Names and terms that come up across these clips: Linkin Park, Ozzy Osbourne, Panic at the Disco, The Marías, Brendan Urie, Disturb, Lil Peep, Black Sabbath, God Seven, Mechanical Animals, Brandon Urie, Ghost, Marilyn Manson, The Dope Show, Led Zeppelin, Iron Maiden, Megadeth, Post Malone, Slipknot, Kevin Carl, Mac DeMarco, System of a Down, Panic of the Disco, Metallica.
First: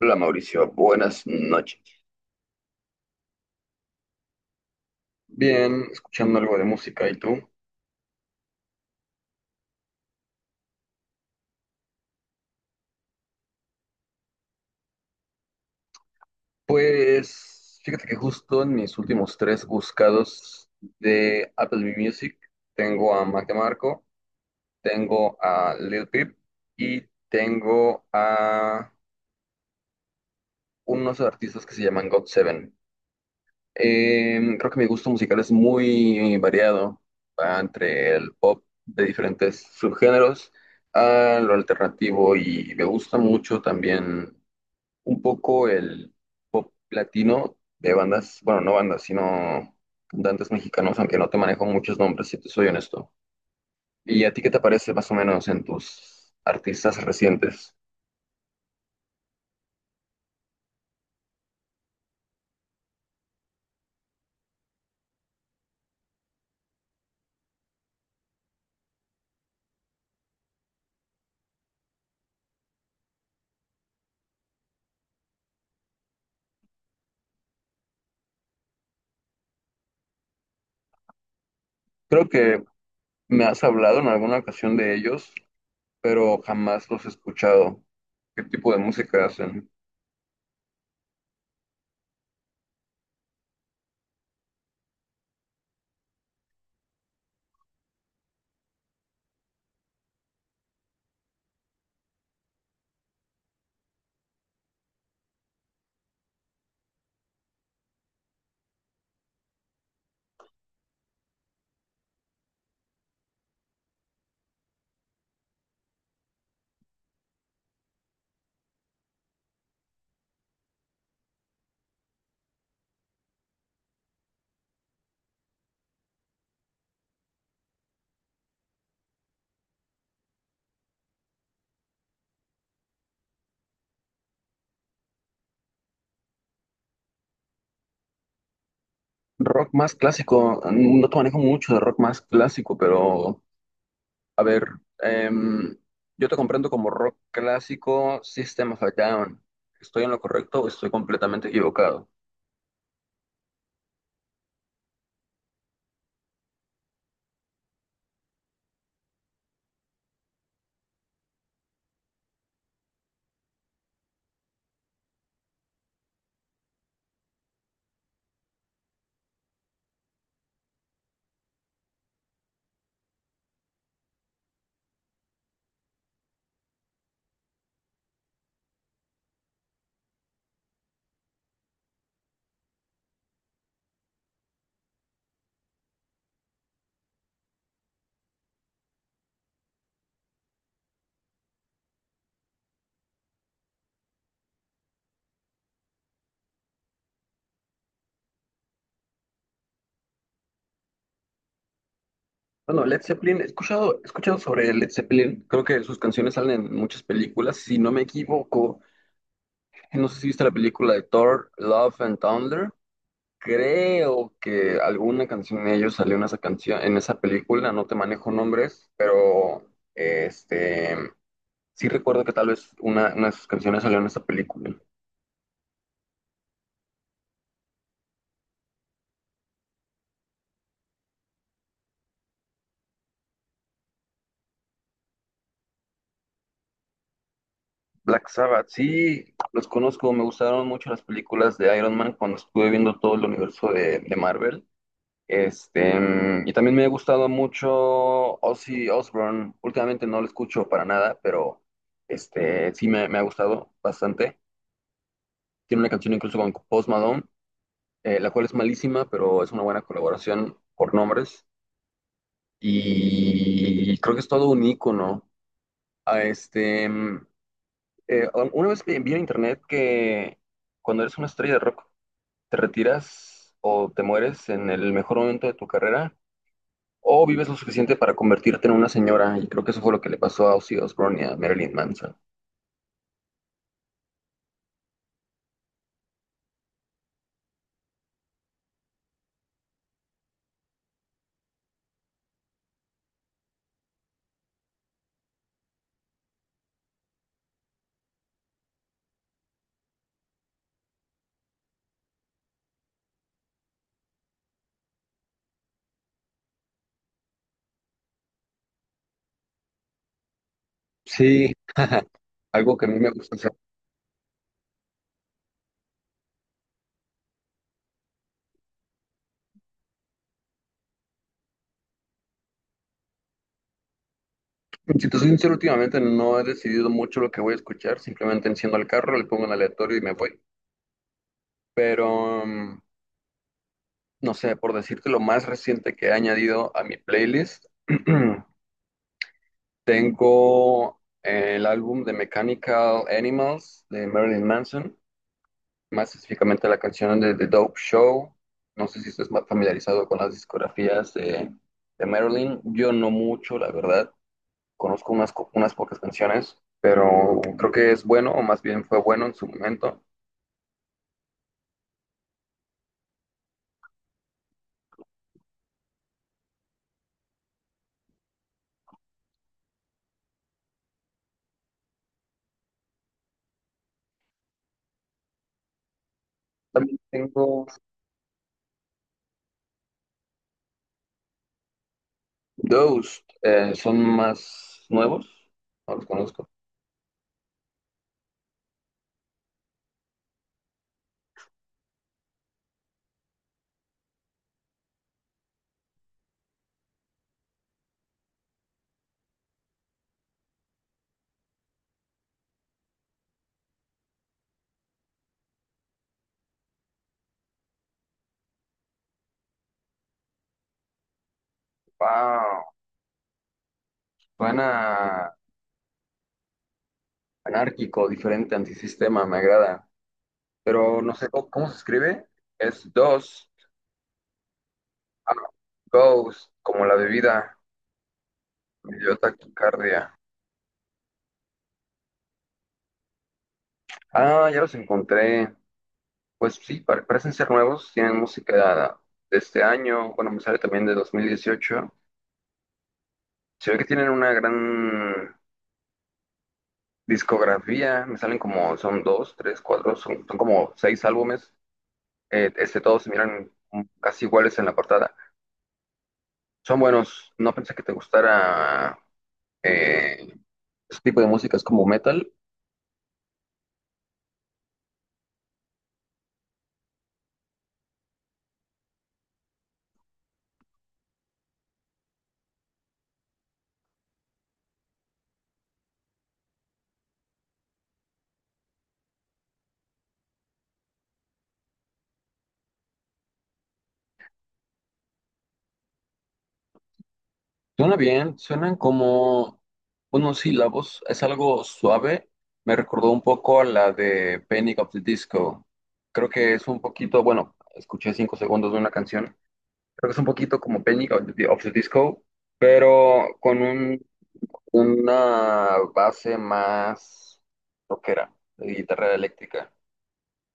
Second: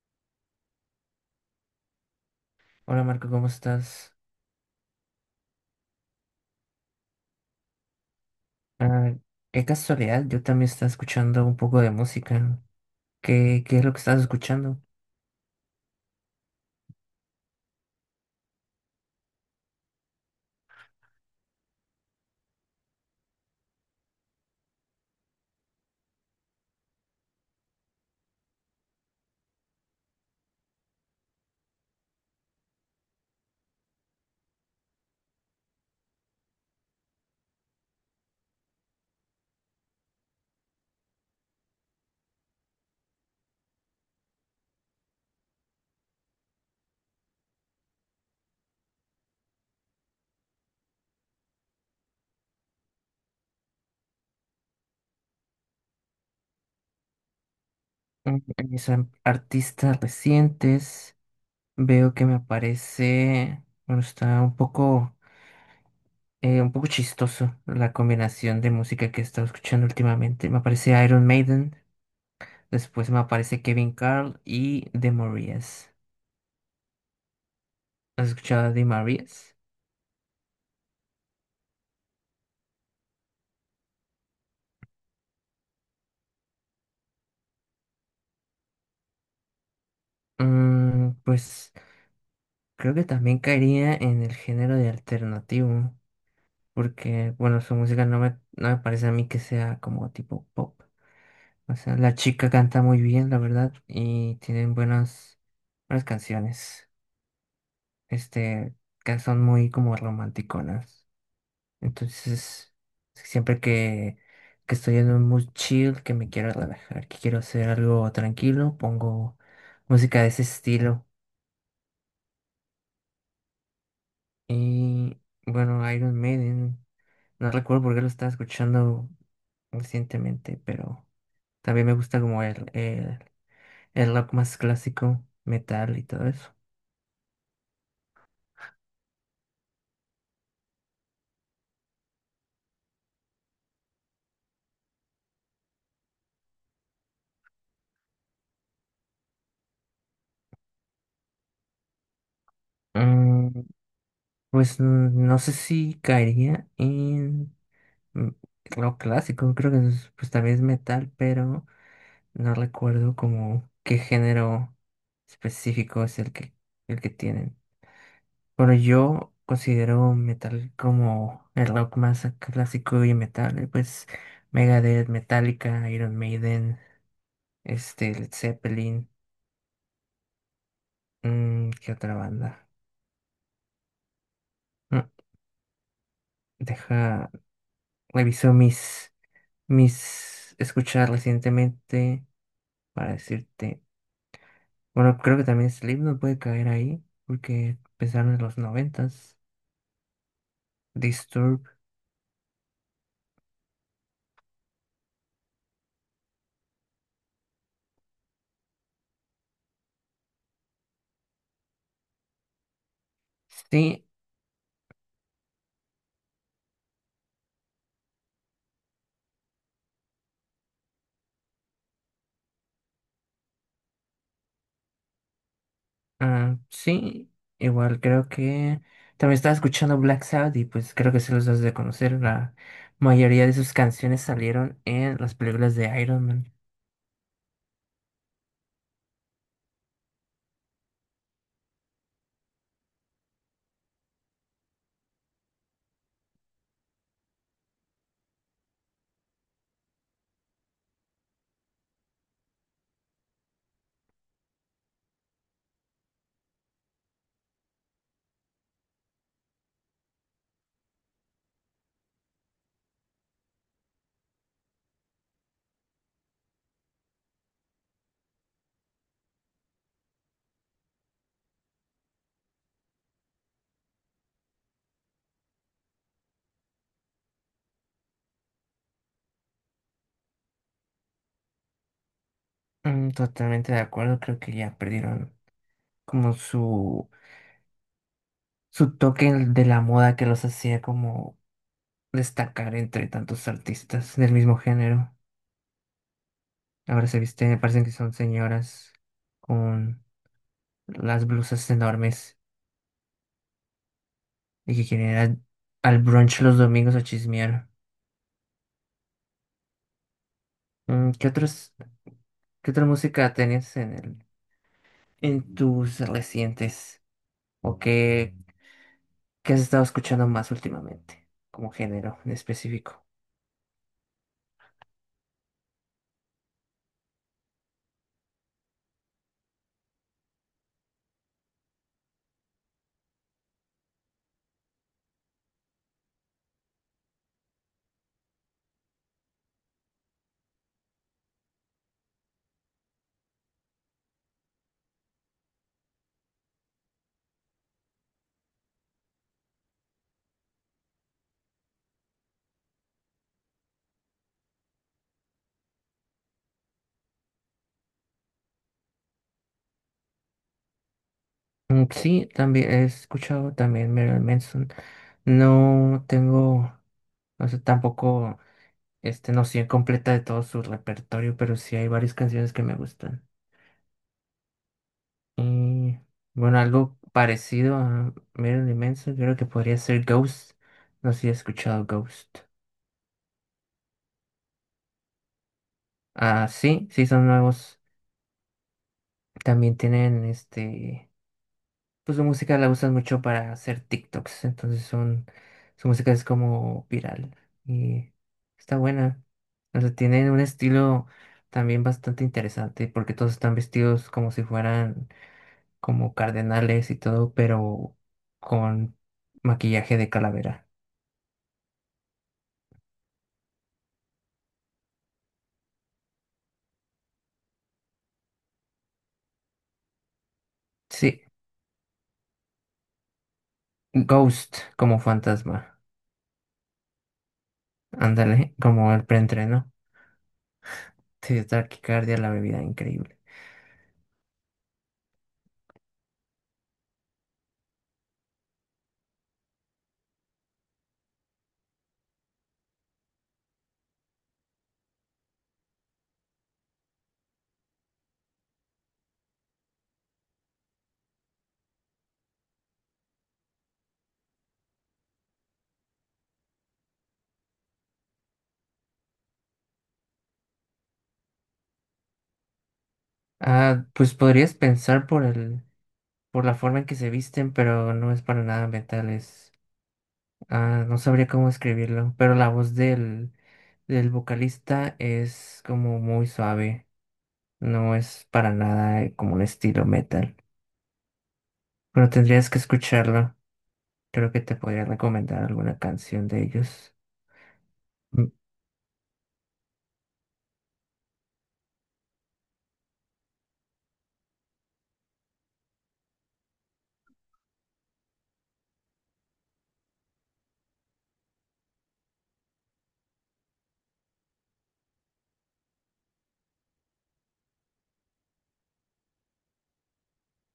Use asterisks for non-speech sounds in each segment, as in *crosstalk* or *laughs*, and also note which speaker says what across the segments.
Speaker 1: Hola Mauricio, buenas noches.
Speaker 2: Hola Marco, ¿cómo estás?
Speaker 1: Bien, escuchando algo de música, ¿y tú?
Speaker 2: Ah, qué casualidad, yo también estaba escuchando un poco de música. ¿Qué es lo que estás escuchando?
Speaker 1: Pues fíjate que justo en mis últimos tres buscados de Apple Music tengo a Mac DeMarco, tengo a Lil Peep y tengo a unos artistas que se llaman God Seven. Creo que mi gusto musical es muy variado, va entre el pop de diferentes subgéneros a lo alternativo y me gusta mucho también un poco el latino de bandas, bueno, no bandas, sino cantantes mexicanos, aunque no te manejo muchos nombres, si te soy honesto. ¿Y a ti qué te parece más o menos en tus artistas recientes?
Speaker 2: En mis artistas recientes veo que me aparece, bueno, está un poco chistoso la combinación de música que he estado escuchando últimamente. Me aparece Iron Maiden, después me aparece Kevin Carl y The Marías. ¿Has escuchado a The Marías?
Speaker 1: Creo que me has hablado en alguna ocasión de ellos, pero jamás los he escuchado. ¿Qué tipo de música hacen?
Speaker 2: Pues creo que también caería en el género de alternativo, porque, bueno, su música no me parece a mí que sea como tipo pop. O sea, la chica canta muy bien, la verdad, y tienen buenas canciones, este, que son muy como romanticonas. Entonces, siempre que estoy en un mood chill, que me quiero relajar, que quiero hacer algo tranquilo, pongo música de ese estilo. Y, bueno, Iron Maiden, no recuerdo por qué lo estaba escuchando recientemente, pero también me gusta como el rock más clásico, metal y todo eso.
Speaker 1: Rock más clásico, no te manejo mucho de rock más clásico, pero a ver, em, yo te comprendo como rock clásico, System of a Down. ¿Estoy en lo correcto o estoy completamente equivocado?
Speaker 2: Mm, pues no sé si caería en mm, rock clásico, creo que pues también es metal, pero no recuerdo como qué género específico es el que tienen. Bueno, yo considero metal como el rock más clásico y metal, pues Megadeth, Metallica, Iron Maiden, este, Led Zeppelin, mm, ¿qué otra banda? Mm, deja, reviso mis escuchar recientemente para decirte. Bueno, creo que también Slipknot puede caer ahí, porque empezaron en los noventas. Disturb.
Speaker 1: Bueno, Led Zeppelin, he escuchado sobre Led Zeppelin. Creo que sus canciones salen en muchas películas. Si no me equivoco, no sé si viste la película de Thor, Love and Thunder.
Speaker 2: Sí,
Speaker 1: Creo que alguna canción de ellos salió en esa canción, en esa película. No te manejo nombres, pero este, sí recuerdo que tal vez una de sus canciones salió en esa película.
Speaker 2: ah, sí. Igual creo que también estaba escuchando Black Sabbath y pues creo que se los das de conocer. La mayoría de sus canciones salieron en las películas de Iron Man.
Speaker 1: Black Sabbath, sí, los conozco, me gustaron mucho las películas de Iron Man cuando estuve viendo todo el universo de Marvel. Este, y también me ha gustado mucho Ozzy Osbourne. Últimamente no lo escucho para nada, pero este, sí me ha gustado bastante. Tiene una canción incluso con Post Malone, la cual es malísima, pero es una buena colaboración por nombres. Y creo que es todo un ícono. Ah, este, mm, una vez vi en internet que cuando eres una estrella de rock, te retiras o te mueres en el mejor momento de tu carrera o vives lo suficiente para convertirte en una señora. Y creo que eso fue lo que le pasó a Ozzy Osbourne y a Marilyn Manson.
Speaker 2: Mm, totalmente de acuerdo, creo que ya perdieron como su toque de la moda que los hacía como destacar entre tantos artistas del mismo género. Ahora se visten, me parecen que son señoras con las blusas enormes y que quieren ir al brunch los domingos a chismear. Mm, ¿qué
Speaker 1: Sí, algo
Speaker 2: otra
Speaker 1: que a mí me
Speaker 2: música
Speaker 1: gusta hacer.
Speaker 2: tenías en en tus recientes o qué has estado escuchando más últimamente como género en específico?
Speaker 1: Si te soy sincero, últimamente no he decidido mucho lo que voy a escuchar. Simplemente enciendo el carro, le pongo en aleatorio y me voy. Pero, no sé, por decirte lo más reciente que he añadido a mi playlist. *clears throat* Tengo el álbum de Mechanical Animals de Marilyn Manson, más específicamente la canción de The Dope Show. No sé si estás más familiarizado con las discografías de Marilyn. Yo no mucho, la verdad. Conozco unas pocas canciones, pero creo que es bueno, o más bien fue bueno en su momento.
Speaker 2: Mm, sí, también he escuchado también Marilyn Manson. No tengo, no sé, tampoco este noción completa de todo su repertorio, pero sí hay varias canciones que me gustan. Y bueno,
Speaker 1: También
Speaker 2: algo
Speaker 1: tengo
Speaker 2: parecido a Marilyn Manson, creo que podría ser Ghost. No sé si he escuchado Ghost.
Speaker 1: Ghost, son más nuevos, no los conozco.
Speaker 2: Ah, sí, son nuevos. También tienen este, pues su música la usan mucho para hacer TikToks, entonces son, su música es como viral y está buena. O sea, tienen un estilo también bastante interesante porque todos están vestidos como si fueran como cardenales y todo, pero con maquillaje de calavera.
Speaker 1: Wow, suena anárquico, diferente, antisistema, me agrada, pero no
Speaker 2: Sí,
Speaker 1: sé cómo se escribe. Es dos.
Speaker 2: Ghost como
Speaker 1: Ah,
Speaker 2: fantasma.
Speaker 1: ghost, como la bebida.
Speaker 2: Ándale, *laughs* como
Speaker 1: Me
Speaker 2: el
Speaker 1: dio
Speaker 2: preentreno.
Speaker 1: taquicardia.
Speaker 2: Sí, taquicardia, la bebida increíble.
Speaker 1: Ah, ya los encontré. Pues sí, parecen ser nuevos. Tienen música de este año. Bueno, me sale también de 2018. Se ve que tienen una gran discografía. Me salen como, son dos, tres, cuatro, son, son como seis álbumes. Todos se miran casi iguales en la portada. Son buenos. No pensé que te gustara eh, ese tipo de música es como metal.
Speaker 2: Ah, pues podrías pensar por por la forma en que se visten, pero no es para nada metal, es, ah, no sabría cómo escribirlo, pero la voz del vocalista es como muy suave, no es para nada como un estilo metal, pero tendrías que escucharlo, creo que te podría recomendar alguna canción de ellos.
Speaker 1: Suena
Speaker 2: Mm,
Speaker 1: bien, suenan como unos sílabos, es algo suave. Me recordó un poco a la de Panic of the Disco. Creo que es un poquito, bueno, escuché 5 segundos de una canción. Creo que es un poquito como Panic of the Disco, pero con una base más rockera, de guitarra eléctrica.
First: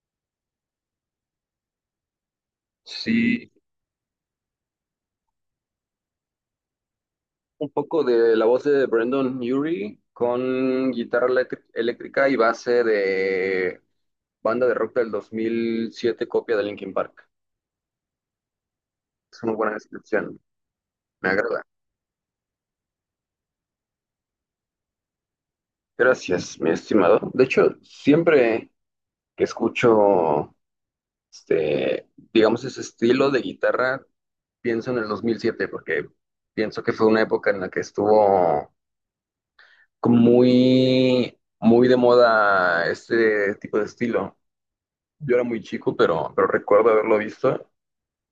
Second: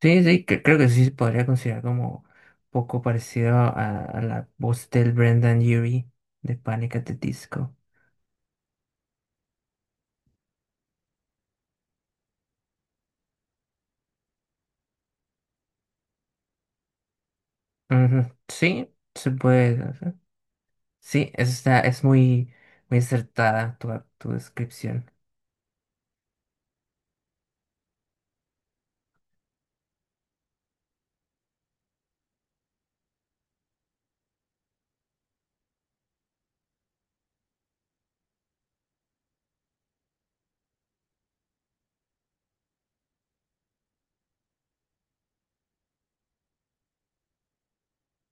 Speaker 2: Sí, creo que sí se podría considerar como poco
Speaker 1: Sí,
Speaker 2: parecido a la voz del Brendan Urie de Panic at the
Speaker 1: un
Speaker 2: Disco.
Speaker 1: poco de la voz de Brandon Urie con guitarra eléctrica y base de banda de rock del 2007, copia de Linkin Park.
Speaker 2: Ujú, sí, se
Speaker 1: Es una buena
Speaker 2: puede hacer.
Speaker 1: descripción, me
Speaker 2: Sí, eso
Speaker 1: agrada.
Speaker 2: está, es muy acertada tu descripción.
Speaker 1: Gracias, mi estimado. De hecho, siempre que escucho, este, digamos, ese estilo de guitarra, pienso en el 2007, porque pienso que fue una época en la que estuvo como muy de moda este tipo de estilo. Yo era muy chico, pero recuerdo haberlo visto.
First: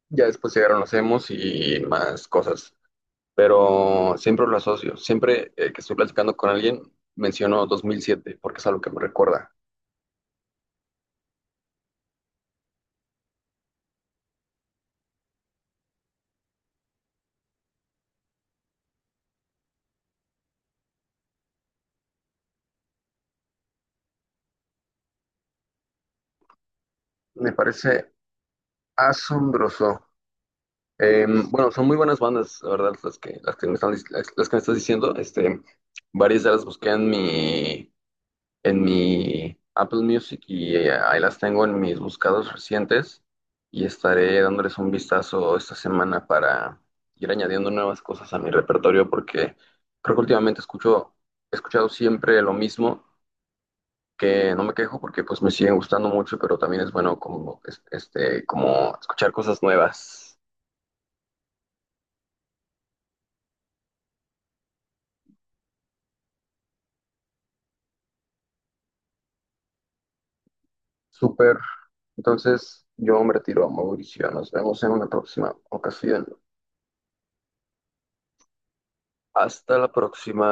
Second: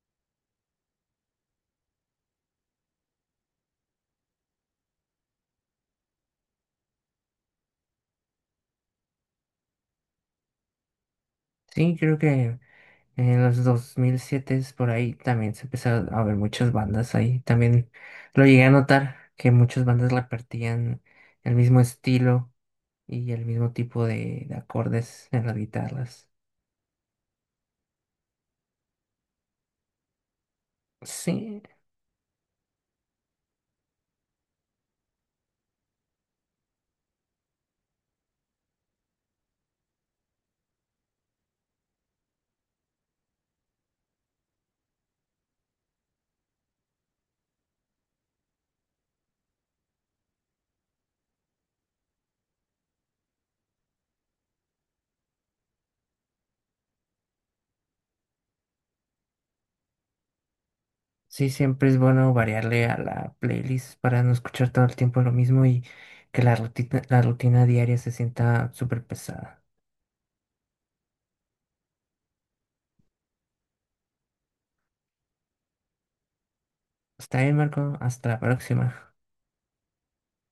Speaker 1: Ya después llegaron los emos y más cosas. Pero siempre lo asocio. Siempre que estoy platicando con alguien, menciono 2007 porque es algo que me recuerda.
Speaker 2: Sí, creo que en los 2007 por ahí también se empezaron a ver muchas bandas ahí. También lo llegué a notar que muchas bandas repartían el mismo estilo y el mismo tipo de acordes en las guitarras.
Speaker 1: Me parece asombroso.
Speaker 2: Sí,
Speaker 1: Bueno, son muy buenas bandas, la verdad, las que me están, las que me estás diciendo. Este, varias ya las busqué en en mi Apple Music y ahí las tengo en mis buscados recientes y estaré dándoles un vistazo esta semana para ir añadiendo nuevas cosas a mi repertorio porque creo que últimamente escucho, he escuchado siempre lo mismo, que no me quejo porque pues me siguen gustando mucho, pero también es bueno como, este, como escuchar cosas nuevas.
Speaker 2: Sí, siempre es bueno variarle a la playlist para no escuchar todo el tiempo lo mismo y que la rutina diaria se sienta súper pesada.
Speaker 1: Súper. Entonces yo me retiro a Mauricio. Nos vemos en una próxima ocasión.
Speaker 2: Está bien, Marco. Hasta la próxima.
Speaker 1: Hasta la próxima.